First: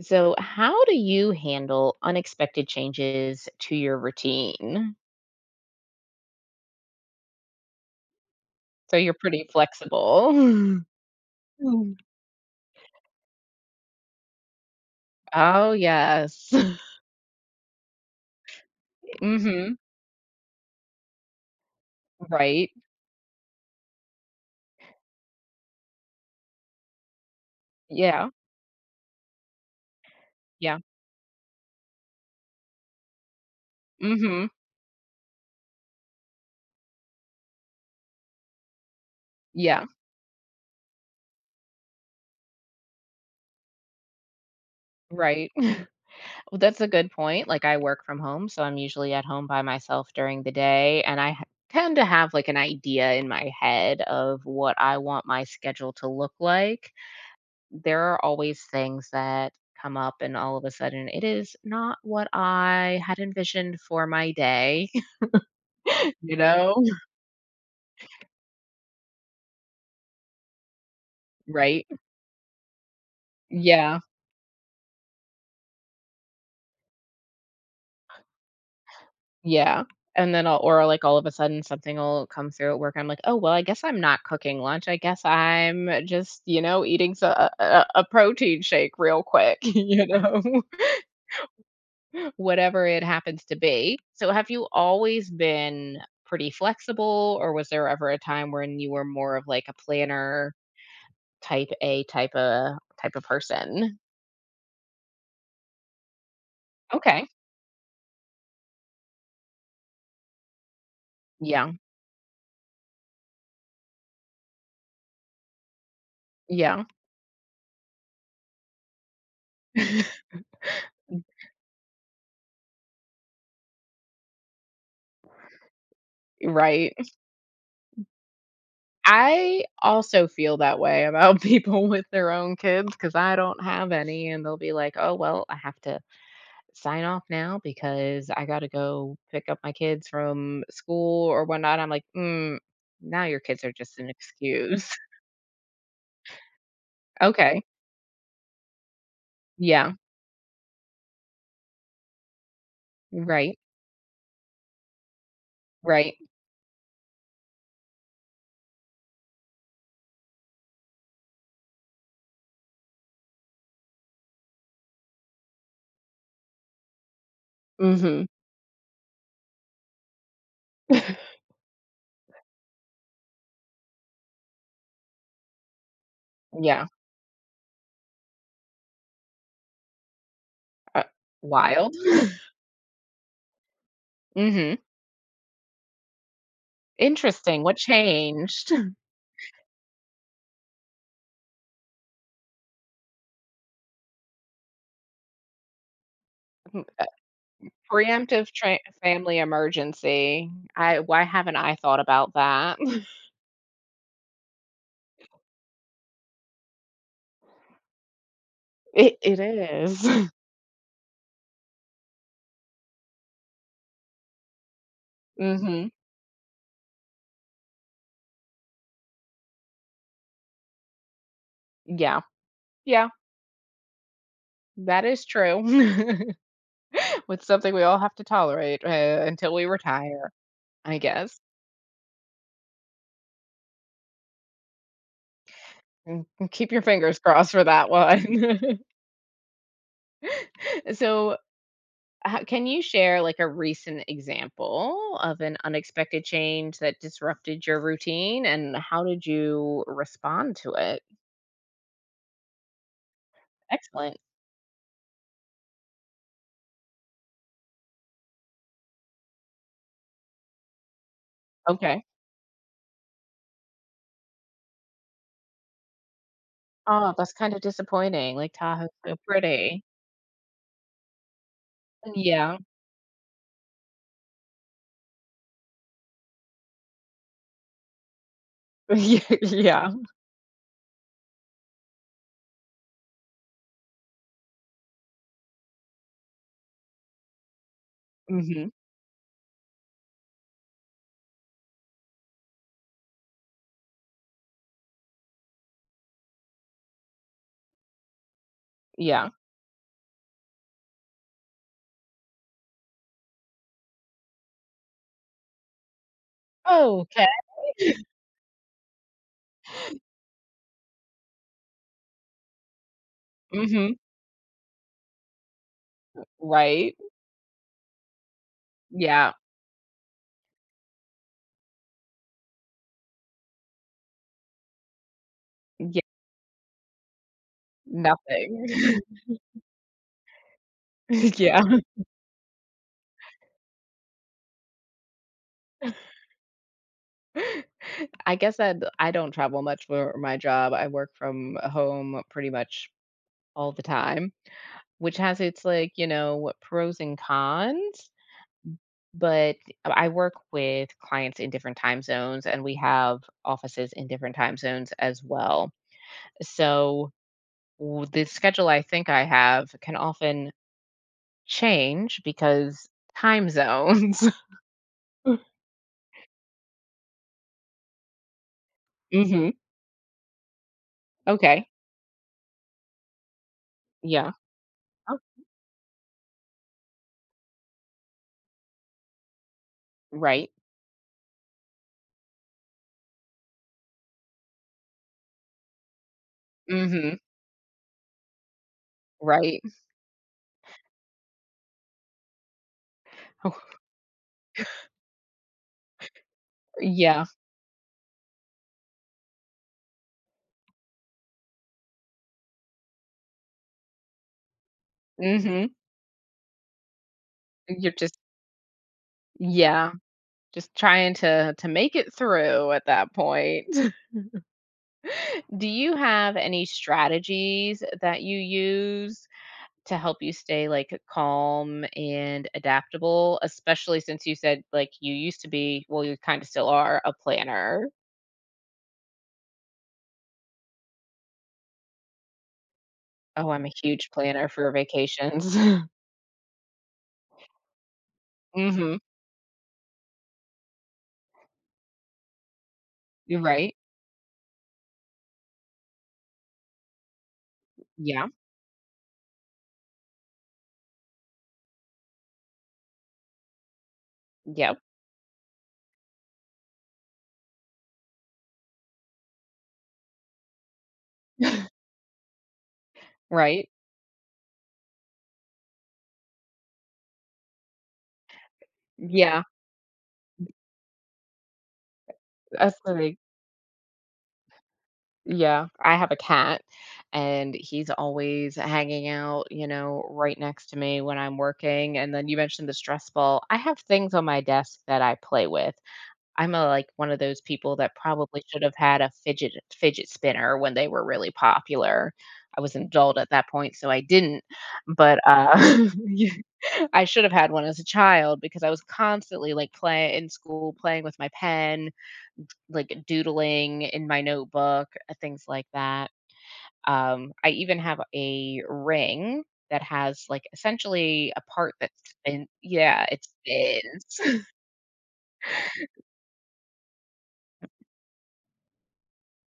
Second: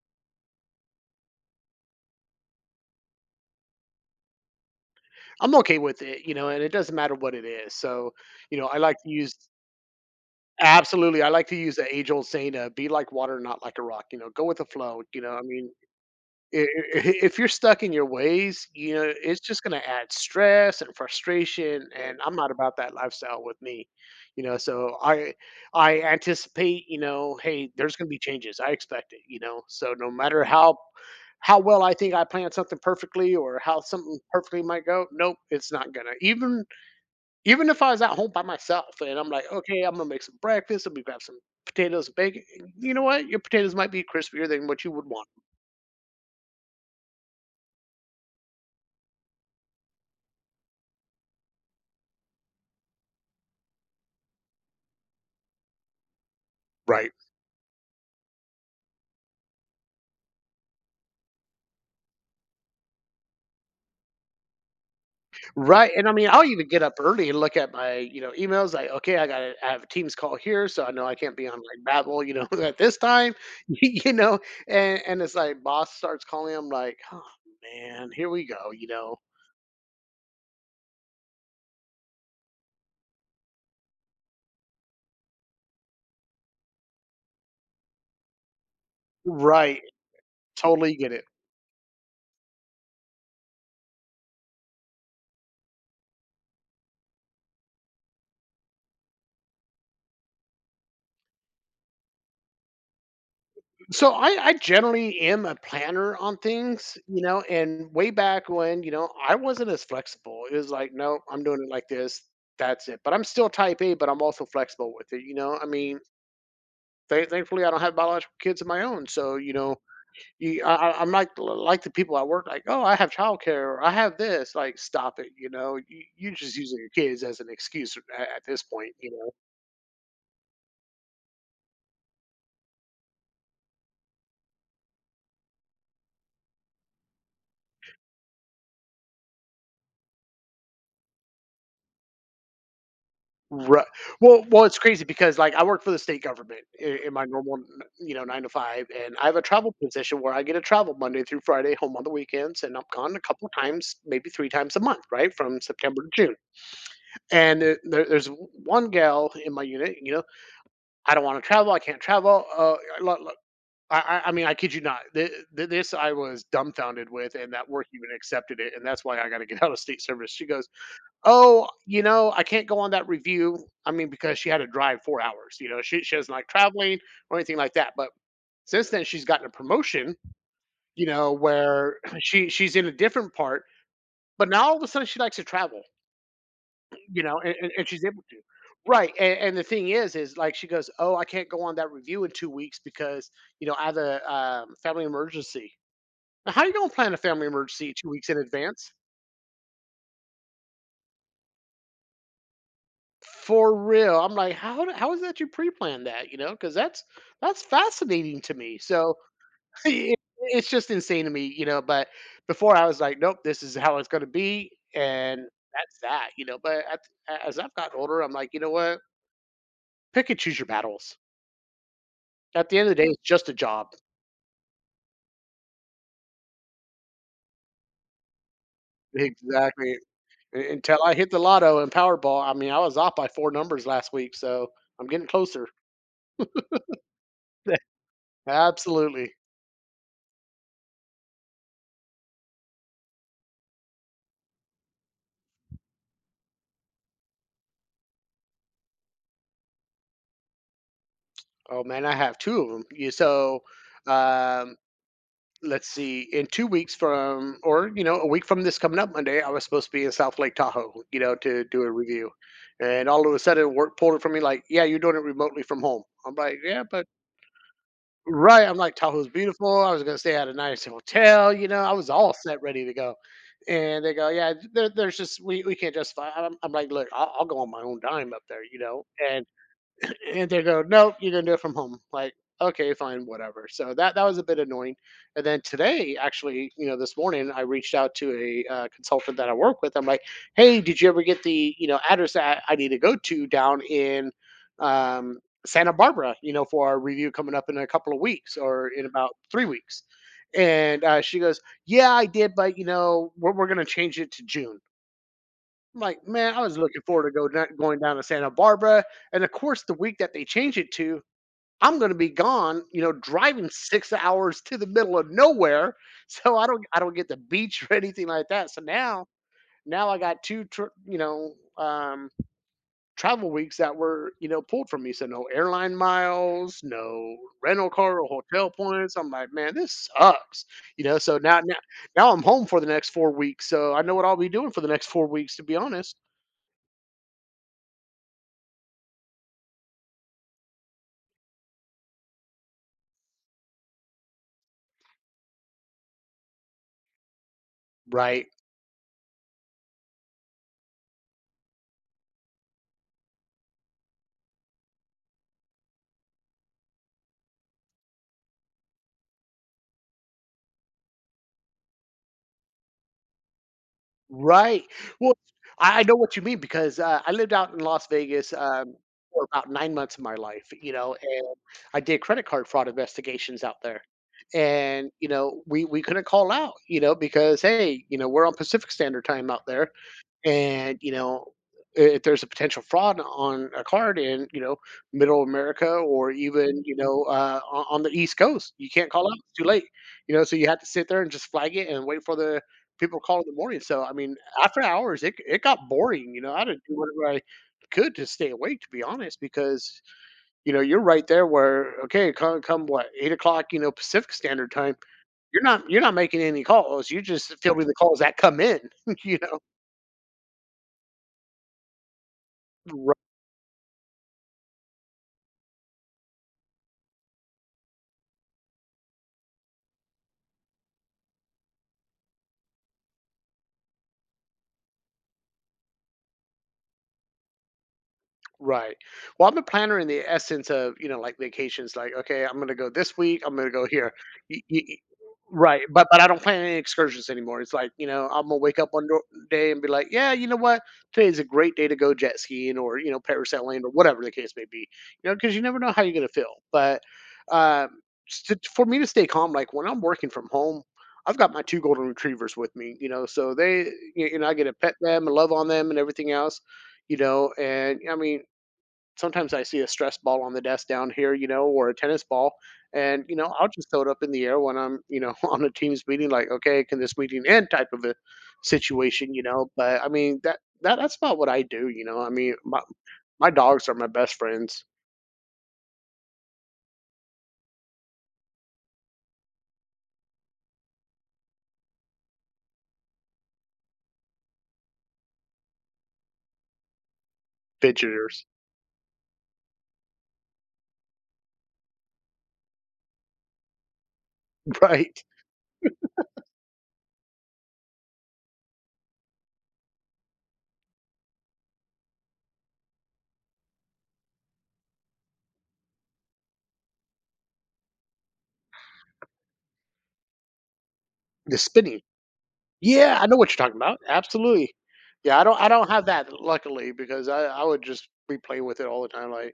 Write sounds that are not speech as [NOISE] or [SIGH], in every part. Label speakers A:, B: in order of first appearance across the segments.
A: So, how do you handle unexpected changes to your routine?
B: I'm okay with it, you know, and it doesn't matter what it is. So, you know, I like
A: So,
B: to
A: you're
B: use
A: pretty flexible. [LAUGHS]
B: absolutely. I like to use the
A: Mm.
B: age old saying, "Be like water, not like a rock." You know, go with the flow. You know, I mean,
A: Oh, yes.
B: i- i-
A: [LAUGHS]
B: i- if you're stuck in your ways, you know, it's just
A: Mhm.
B: going to add stress and frustration. And I'm not
A: Right.
B: about that lifestyle with me. You know, so I anticipate, you know, hey, there's going to be
A: Yeah.
B: changes. I expect it. You know, so no matter how
A: Yeah.
B: how well I think I planned something perfectly or how something
A: Mhm.
B: perfectly might go. Nope, it's not gonna. Even if I was at home by myself and I'm like, "Okay,
A: Yeah.
B: I'm gonna make some breakfast, let me grab some potatoes and bacon." You know what? Your potatoes might be crispier than what you would want.
A: Right. [LAUGHS] Well, that's a good point. Like, I work from home, so I'm usually at home by myself during the day, and I tend to have like an idea in my head of what I want my schedule to look like.
B: Right.
A: There are always things that come up, and all of a sudden it is not what I had envisioned for my day.
B: Right, and I
A: [LAUGHS]
B: mean,
A: You
B: I'll even
A: know?
B: get up early and look at my, you know, emails like, "Okay, I have a Teams call here, so I know I can't be on, like,
A: Right?
B: Babbel, you know, [LAUGHS] at this time." [LAUGHS]
A: Yeah.
B: You know? And it's like boss starts calling, I'm like, "Oh, man, here we go," you know?
A: Yeah. And then I'll or like, all of a sudden something will come through at work. I'm like, oh, well, I guess I'm not cooking lunch. I guess I'm just, you know, eating a protein shake real quick, [LAUGHS]
B: Right.
A: you know,
B: Totally get it.
A: [LAUGHS] whatever it happens to be. So, have you always been pretty flexible, or was there ever a time when you were more of like a planner, type of person?
B: So I generally am a planner on things, you
A: Okay.
B: know, and way back when, you know, I wasn't as flexible. It was like, no, I'm doing it
A: Yeah,
B: like this. That's it. But I'm still type A, but I'm also flexible with it. You know, I mean,
A: yeah.
B: thankfully I don't have biological kids of my own. So, you know,
A: [LAUGHS]
B: I'm like the people I work like, oh, I have childcare or I have this, like, stop it. You know, you're just using your
A: Right.
B: kids as an excuse at this point, you know?
A: I also feel that way about [LAUGHS] people with their own kids, because I don't have any, and they'll be like, "Oh, well, I have to sign off now because I gotta go pick up my kids from school or whatnot." I'm like, "Mm, now your kids are
B: Right.
A: just an
B: Well, it's
A: excuse."
B: crazy
A: [LAUGHS]
B: because, like, I work for the state government in my normal,
A: Okay.
B: you know, 9 to 5, and I have a travel
A: Yeah.
B: position where I get to travel Monday through Friday, home on the weekends, and I'm gone a couple of
A: Right.
B: times, maybe 3 times a month, right, from September to
A: Right.
B: June. And there's one gal in my unit, you know, "I don't wanna travel, I can't travel," look, I mean, I kid you not, th th this I was dumbfounded with, and that work even
A: Mhm.
B: accepted it, and that's why I gotta get [LAUGHS] out of state service. She goes,
A: [LAUGHS]
B: "Oh, you know, I can't go on that review." I mean, because she had to drive 4 hours, you know, she doesn't like
A: Yeah.
B: traveling or anything like that, but since then, she's gotten a promotion,
A: Uh,
B: you know,
A: Wild.
B: where [CLEARS THROAT]
A: [LAUGHS]
B: she's in a different part, but now
A: Mhm.
B: all of a sudden she likes to travel, you know, and
A: Interesting.
B: and
A: What
B: and she's able to.
A: changed?
B: Right, and the thing is, like, she goes, "Oh, I can't go on that review in 2 weeks because, you know, I have a, family emergency." Now how you
A: Uh,
B: gonna plan a family emergency 2 weeks in
A: Preemptive tra
B: advance?
A: family emergency. I Why haven't I thought about that? [LAUGHS]
B: For real. I'm like, how is that you pre plan that, you know, because that's fascinating to me. So,
A: It
B: [LAUGHS]
A: is. [LAUGHS]
B: it's just insane to me, you know, but before I was like, "Nope, this is how it's gonna be," and
A: Mhm.
B: that's that, you know, but at as I've gotten older, I'm like, "You know what? Pick and choose your battles.
A: Yeah.
B: At the end of the day,
A: Yeah.
B: it's just a job."
A: That is true. [LAUGHS] It's something we all have to tolerate, until we
B: Exactly.
A: retire,
B: U
A: I
B: until I hit the
A: guess.
B: lotto and Powerball, I mean, I was off by 4 numbers last week, so I'm getting closer.
A: Mm, mm, keep your fingers crossed for that
B: [LAUGHS]
A: one. [LAUGHS]
B: Absolutely.
A: So, ho can you share, like, a recent example of an unexpected change that disrupted your routine, and how did you respond to it?
B: Oh, man, I have 2 of them.
A: Excellent.
B: Um let's see, in 2 weeks from, or you know, a week from this coming up Monday, I was supposed to be in South Lake Tahoe, you know, to do a
A: Okay.
B: review, and all of a sudden, work pulled it from me, like, yeah, you're doing it remotely from home. I'm like, yeah, but
A: Oh, that's kind of disappointing, like,
B: right, I'm
A: Tahoe's
B: like,
A: so
B: Tahoe's beautiful.
A: pretty.
B: I was gonna stay at a nice hotel, you know, I was all
A: Yeah.
B: set,
A: [LAUGHS]
B: ready to go, and they go, yeah, there's just we can't justify. I'm like, look, I'll go on my own dime up there, you know,
A: Yeah,
B: and
A: yeah.
B: [CLEARS THROAT] and they go, "Nope, you're gonna do it from home." Like, okay, fine, whatever. So that was a bit annoying. And then today, actually, you know, this morning, I reached out to
A: Mhm.
B: a consultant that I work with. I'm like, "Hey, did you ever get the you know address that I need to go to down in um, Santa Barbara? You know, for our review coming up in a couple of weeks or in
A: Yeah.
B: about 3 weeks?" And she goes, "Yeah, I did, but you know, we're gonna change it to June." I'm like, "Man, I was looking forward
A: "Okay."
B: to go down going down to Santa Barbara," and of course, the week that they change it to, I'm gonna be gone, you know, driving
A: Mhm.
B: 6 hours to the middle of nowhere, [LAUGHS] so
A: Right.
B: I don't get the beach [LAUGHS] or anything like that, so now
A: Yeah.
B: I got 2 tr you know, travel weeks that were, you know, pulled from me, so no airline
A: Yeah.
B: miles, no rental car or
A: Nothing.
B: hotel points,
A: [LAUGHS]
B: I'm like, "Man, this sucks," you know, so now now
A: Yeah.
B: now I'm home for the next 4 weeks, so I know what I'll be doing for the next 4 weeks, to be honest.
A: I guess that I don't travel much for my job. I work from home pretty much all the time, which has its, like, you know, pros and cons,
B: Right.
A: but I work with clients in different time zones, and we have offices in different time zones as well. So, the schedule I think I have can often change because time zones. [LAUGHS]
B: Right. Well, I know what you mean because, I lived out in Las Vegas, for
A: Hmm.
B: about 9 months of my life, you know, and
A: Okay.
B: I did credit card fraud investigations out there.
A: Yeah.
B: And,
A: Oh,
B: you know, we couldn't call out, you know, because, hey, you know, we're on Pacific Standard Time out there,
A: right.
B: and you know if there's a potential fraud on a card in you know middle America or even you
A: Hmm.
B: know on the East Coast, you can't call out, it's
A: Right.
B: too late, you know, so you have to sit there and just flag it and wait for the people to call in the
A: Oh.
B: morning. So I mean after hours it got boring, you know, I had to do
A: [LAUGHS] Yeah.
B: whatever I could to stay awake to be honest because you know you're right there where okay come what 8 o'clock, you know, Pacific Standard Time,
A: Hmm.
B: you're not making any calls, you're just fielding
A: You're
B: the
A: just
B: calls that come in. [LAUGHS] You know?
A: Yeah, just trying to make it through at that point. [LAUGHS] Do you have any strategies that you use to help you stay like calm and adaptable, especially since you said like you used to be, well, you kind of still are a planner?
B: Right. Well, I'm a planner in the essence of, you know, like vacations, like, okay, I'm gonna go this week,
A: Oh,
B: I'm
A: I'm
B: gonna
A: a
B: go
A: huge
B: here.
A: planner
B: Y-
A: for
B: y- y-
A: vacations.
B: Right.
A: [LAUGHS]
B: But I don't plan any excursions anymore. It's like, you know, I'm gonna wake up
A: Mhm.
B: day and be like, yeah, you know what? Today's a great day to go jet skiing or, you know,
A: You're right.
B: parasailing or whatever the case may be, you know, because you never know how you're gonna feel. But um,
A: Yeah.
B: for me to stay calm, like when I'm working from home, I've got my two golden retrievers with me, you know, so they, you know, I get to
A: Yep.
B: pet them and love on them and everything else, you know, and I mean sometimes I see a stress ball on the desk down here, you know, or a tennis ball. And, you know, I'll
A: Right.
B: just throw it up in the air when I'm, you know, [LAUGHS] on a team's meeting, like, okay, can this meeting end type of a situation, you
A: Yeah.
B: know. But I mean that's not what I do, you know. I mean
A: That's the thing.
B: my dogs are my best friends,
A: Yeah. I have a cat, and he's always hanging out, you know, right next to me when I'm working, and then you mentioned the stress ball. I have things on my desk that I play with. I'm a like, one of those people that probably
B: fidgeters,
A: should have had a fidget spinner when they were really popular. I was an adult at that point, so I didn't,
B: [LAUGHS]
A: but,
B: right?
A: [LAUGHS] I should have had one as a child because I was constantly like play in school, playing with my pen, like doodling in my notebook, things like that. I even have a ring that has like essentially a
B: The
A: part
B: spinning.
A: that's thin. Yeah,
B: Yeah,
A: it
B: I know what you're talking about.
A: spins.
B: Absolutely. Yeah, I don't have that luckily because I would just be playing with it all the time. Like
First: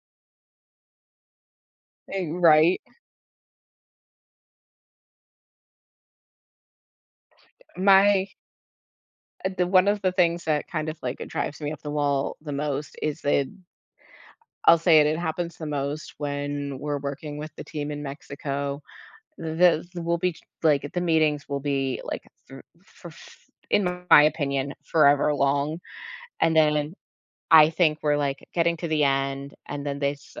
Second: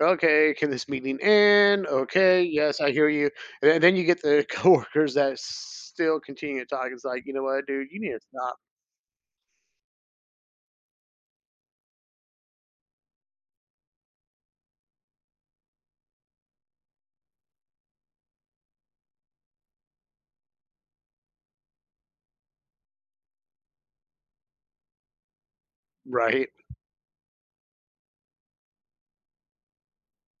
B: okay, can this meeting end? Okay,
A: [LAUGHS]
B: yes,
A: Right.
B: I hear you. And then you get the [LAUGHS] coworkers that still continue to talk. It's like, you know what, dude, you need to
A: My
B: stop.
A: the one of the things that kind of like drives me up the wall the most is that, I'll say it, it happens the most when we're working with the team in Mexico. The will be the meetings will be, like, through for in my opinion, forever long,
B: Right,
A: and then I think we're, like, getting to the end, and then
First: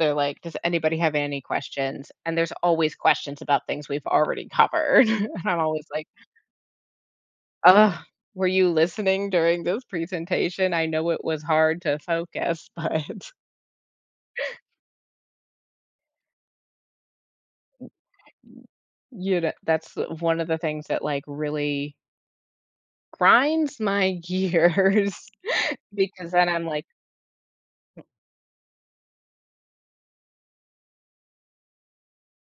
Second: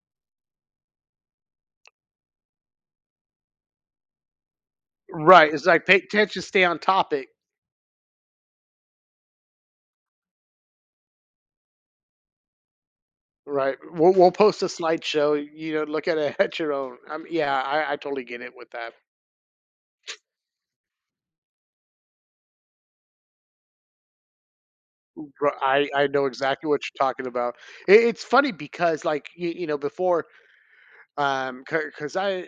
A: they're like, "Does anybody have any questions?" And there's always questions about things we've already covered, [LAUGHS] and
B: right.
A: I'm
B: It's like
A: always
B: pay
A: like,
B: attention, stay on topic.
A: oh, were you listening during this presentation? I know it was hard to focus, [LAUGHS] but,
B: Right. We'll post a slideshow. You know, look at it [LAUGHS] at your own. Yeah, I totally get it with that.
A: you know, that's one of the things that, like, really grinds my gears, [LAUGHS]
B: I know
A: because then I'm
B: exactly what
A: like.
B: you're talking about. It's funny because like you know before because I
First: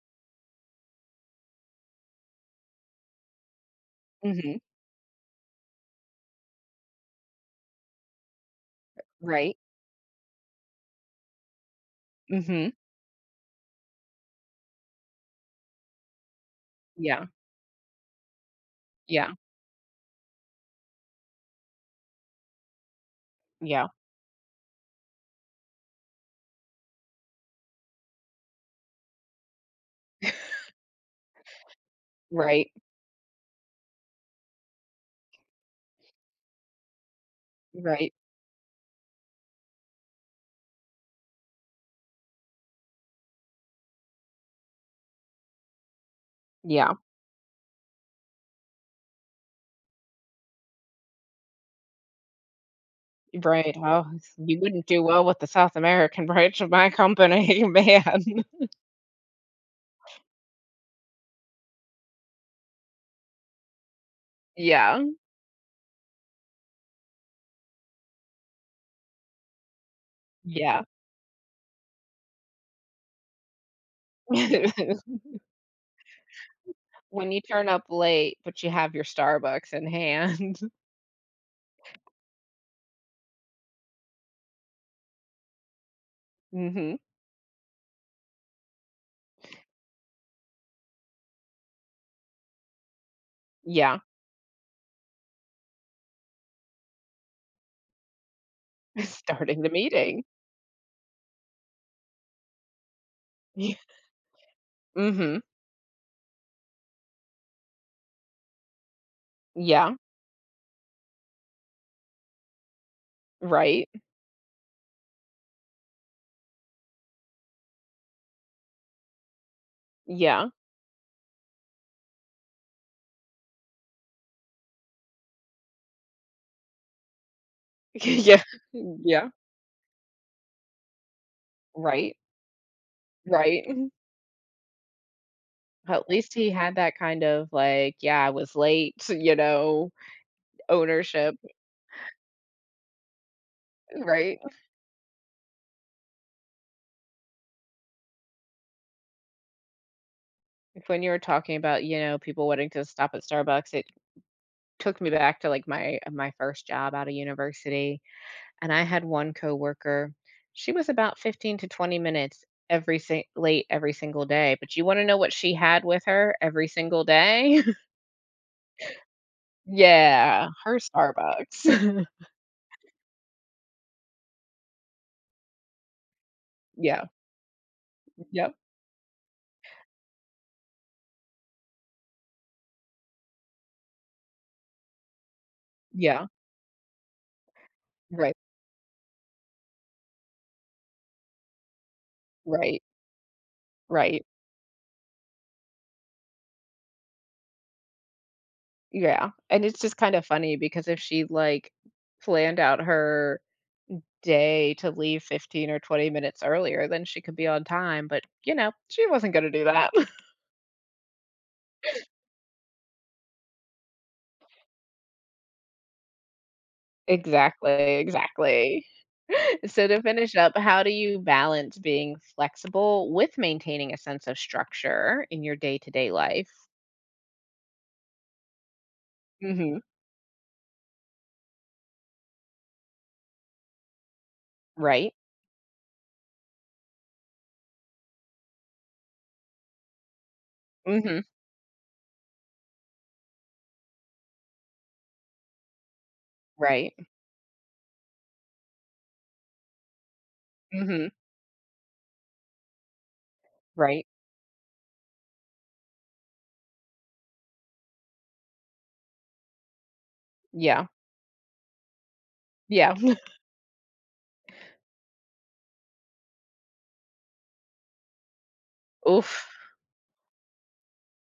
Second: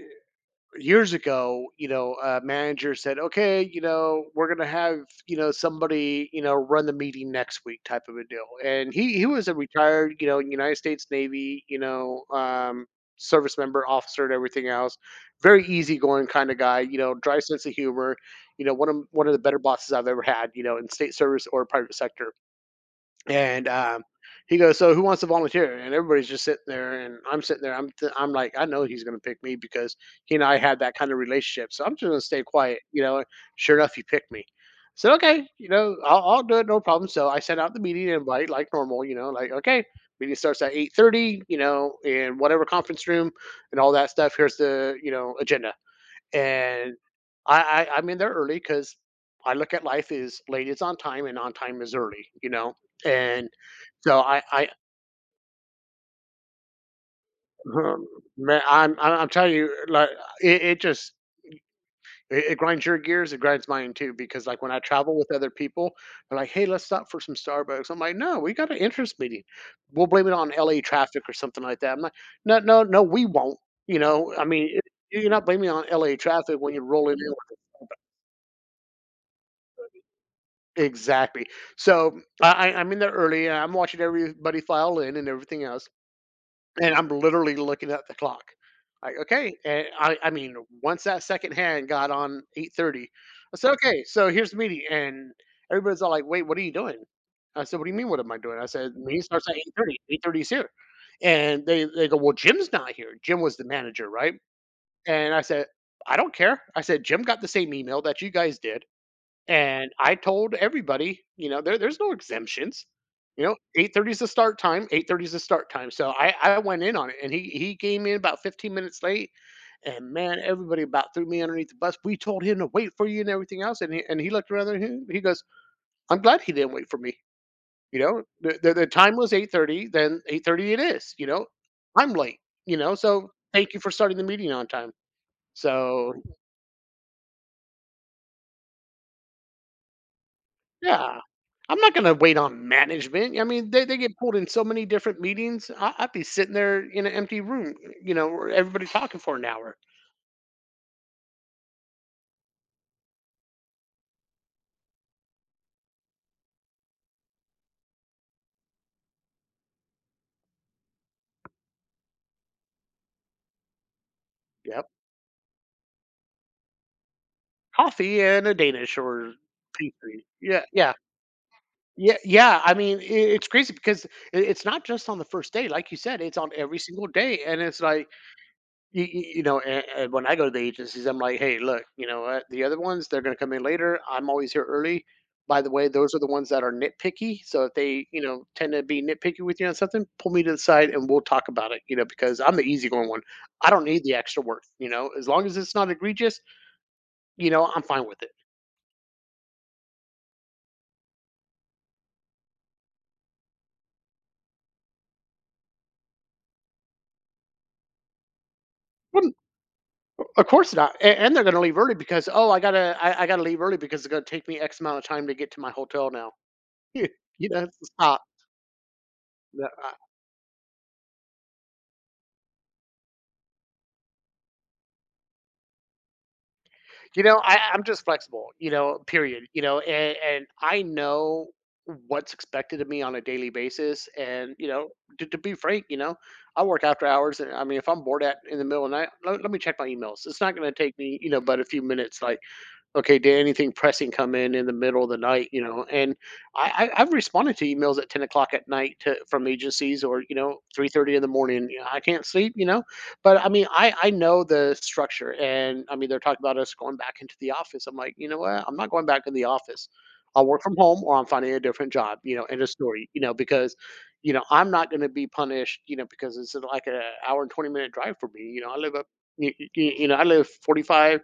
B: years ago, you know, a manager said, "Okay, you know, we're
A: Mhm.
B: gonna have you know somebody you know run the meeting next week," type of a deal. And he was a
A: Right.
B: retired you know United States Navy you know
A: Mhm.
B: service member, officer, and everything else. Very easygoing kind of guy, you know,
A: Yeah.
B: dry sense of humor. You know, one of
A: Yeah.
B: the better bosses I've ever had, you know, in state service or private sector and
A: Yeah.
B: he goes, "So who wants to volunteer?" And everybody's just sitting there, and I'm sitting there. I'm like, I know he's going to pick me because he and I had that kind of relationship. So I'm just going to stay
A: Right.
B: quiet, you know. Sure enough, he picked me. I said, "Okay, you know, I'll do it, no problem." So I sent out the meeting
A: Right.
B: invite like normal, you know, like okay. Meeting starts at 8:30, you know, in whatever conference room and all that stuff. Here's the, you know, agenda and
A: Yeah.
B: I'm in there early because I look at life as late is on time and on time is early, you know. And
A: Right. Oh,
B: so
A: you
B: I
A: wouldn't do well with the South American [LAUGHS] branch of my company, [LAUGHS]
B: um,
A: man.
B: man, I'm telling you like it, it just it grinds your gears, it grinds mine too because like when I
A: Yeah.
B: travel with other people, they're like, hey, let's stop for some Starbucks. I'm like, no, we got an interest meeting. We'll blame it on LA
A: Yeah.
B: traffic or something like that. I'm like, no, no, no, we won't. You know, I mean, it-
A: [LAUGHS]
B: you're not blaming it on LA traffic when you're rolling
A: When
B: in.
A: you turn up late, but you have your Starbucks in hand. [LAUGHS]
B: Exactly. So I'm in there early and I'm watching everybody file in and everything else. And
A: Mhm.
B: I'm literally looking at the clock. Like, okay. And I mean, once that second hand got on 8:30, I said,
A: Yeah.
B: okay, so here's the meeting. And everybody's all like, wait, what are you doing? I said, what do you mean, what am I doing? I said,
A: [LAUGHS]
B: meeting starts at
A: Starting the
B: 8:30.
A: meeting.
B: 8:30 is here. And they go, well, Jim's not here. Jim was the
A: Yeah.
B: manager, right? And I
A: Mhm.
B: said, I don't care. I said, Jim got the same email that you guys did. And
A: Yeah.
B: I told everybody, you know, there's no exemptions. You know,
A: Right.
B: 8:30 is the start time, 8:30 is the start time. So I went in on it and he came in about 15 minutes late and man,
A: Yeah.
B: everybody about threw me underneath the bus. We told him to wait for you and everything else and and he looked around and he goes, "I'm glad he didn't wait for me." You
A: [LAUGHS]
B: know,
A: Yeah.
B: the time
A: Yeah.
B: was 8:30, then 8:30 it is, you know. I'm
A: Right.
B: late, you know. So
A: Right.
B: thank you for starting the meeting on time.
A: Well, at
B: So,
A: least he had that kind of like, "Yeah, I was late," [LAUGHS] you know,
B: yeah.
A: ownership.
B: I'm not gonna wait on management. I mean, they get pulled
A: Right.
B: in so many different meetings. I'd be sitting there in an empty room, you know, where everybody talking for an hour.
A: Like, when you were talking about, you know, people wanting to stop at Starbucks, it took me back to, like, my first job out of university, and I had one coworker. She was about 15 to 20 minutes every sin late every single day, but you
B: Yep.
A: wanna know what she had with her every single day? [LAUGHS]
B: Coffee and a Danish or pastry.
A: Yeah,
B: Yeah,
A: her
B: yeah,
A: Starbucks.
B: yeah,
A: [LAUGHS]
B: yeah. I mean, I it's crazy because it's not just on the first day, like you said, it's on every
A: Yeah,
B: single day, and it's like
A: yep,
B: you, you know, and when I go to the agencies, I'm like, hey, look, you know what? The other ones, they're going to come in later. I'm always here early. By the way, those are the
A: yeah,
B: ones that are nitpicky. So if they, you
A: right,
B: know, tend to be nitpicky with you on something, pull me to the side and we'll talk about it, you know, because I'm the
A: right,
B: easygoing one. I don't need the
A: right.
B: extra work, you know, as long as it's not egregious, you know, I'm fine with it.
A: Yeah, and it's just kind of funny because if she, like, planned out her day to leave 15 or 20 minutes earlier, then she could be on time, but, you know, she
B: Well,
A: wasn't gonna do that. [LAUGHS]
B: of course not. And they're going to leave early because, oh, I got to, I got to leave early because it's going to take me X amount of time to get to my hotel now. [LAUGHS] you know,
A: Exactly,
B: stop.
A: exactly. [LAUGHS]
B: No,
A: So, to finish up, how do you balance being flexible with maintaining a sense of structure in your day-to-day life?
B: you know, I'm just flexible, you know, period, you know,
A: Mhm,
B: and I know what's expected of me on a daily basis and, you know,
A: right.
B: to be frank, you know, I work after hours and I mean if I'm bored at in the middle of the night, let me check my emails. It's not going to take me,
A: Mhm,
B: you know, but a few minutes like okay, did anything pressing come in the middle of the night, you know? And
A: right.
B: I've responded to emails at 10 o'clock at night to, from agencies or, you know,
A: Mhm,
B: 3:30 in the morning. You know, I can't sleep, you know? But I mean,
A: right.
B: I know the structure. And I mean, they're talking about us going back into the office. I'm like, you know what? I'm not going back in the office. I'll work from
A: Yeah,
B: home or I'm finding a different job, you know, end of
A: yeah.
B: story,
A: [LAUGHS]
B: you know, because, you know, I'm not going to be punished, you know, because it's like an hour and 20-minute drive for me. You know, I live up,
A: Oof.
B: you know, I live 45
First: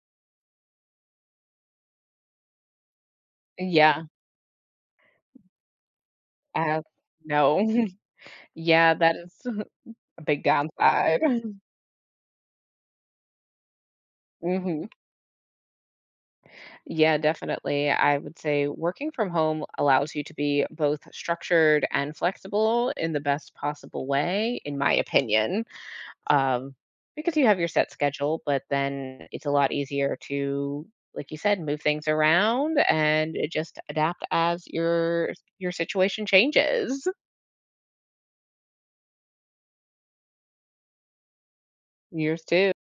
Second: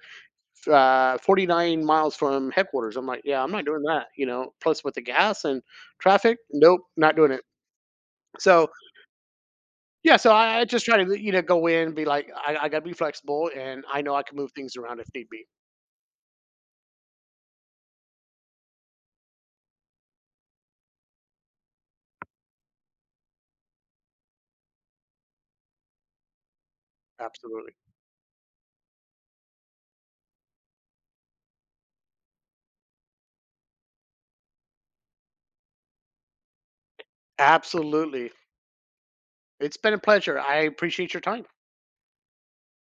B: 49 miles from headquarters. I'm like, yeah, I'm not doing
A: Yeah,
B: that, you know. Plus with the gas and traffic, nope,
A: uh,
B: not doing it.
A: no. [LAUGHS]
B: So
A: Yeah, that is.
B: yeah, so
A: Big
B: I just try to
A: downside.
B: you know
A: [LAUGHS]
B: go in, and be like, I gotta be flexible, and I know I can move things
A: Mhm.
B: around if need be.
A: Yeah, definitely. I would say working from home allows you to be both structured and flexible in the best possible way, in my opinion, um, because you have your
B: Absolutely,
A: set schedule, but then it's a lot easier to, like you said, move things around and just adapt as your situation changes.
B: absolutely. It's been a pleasure. I appreciate your time.
A: Yours too.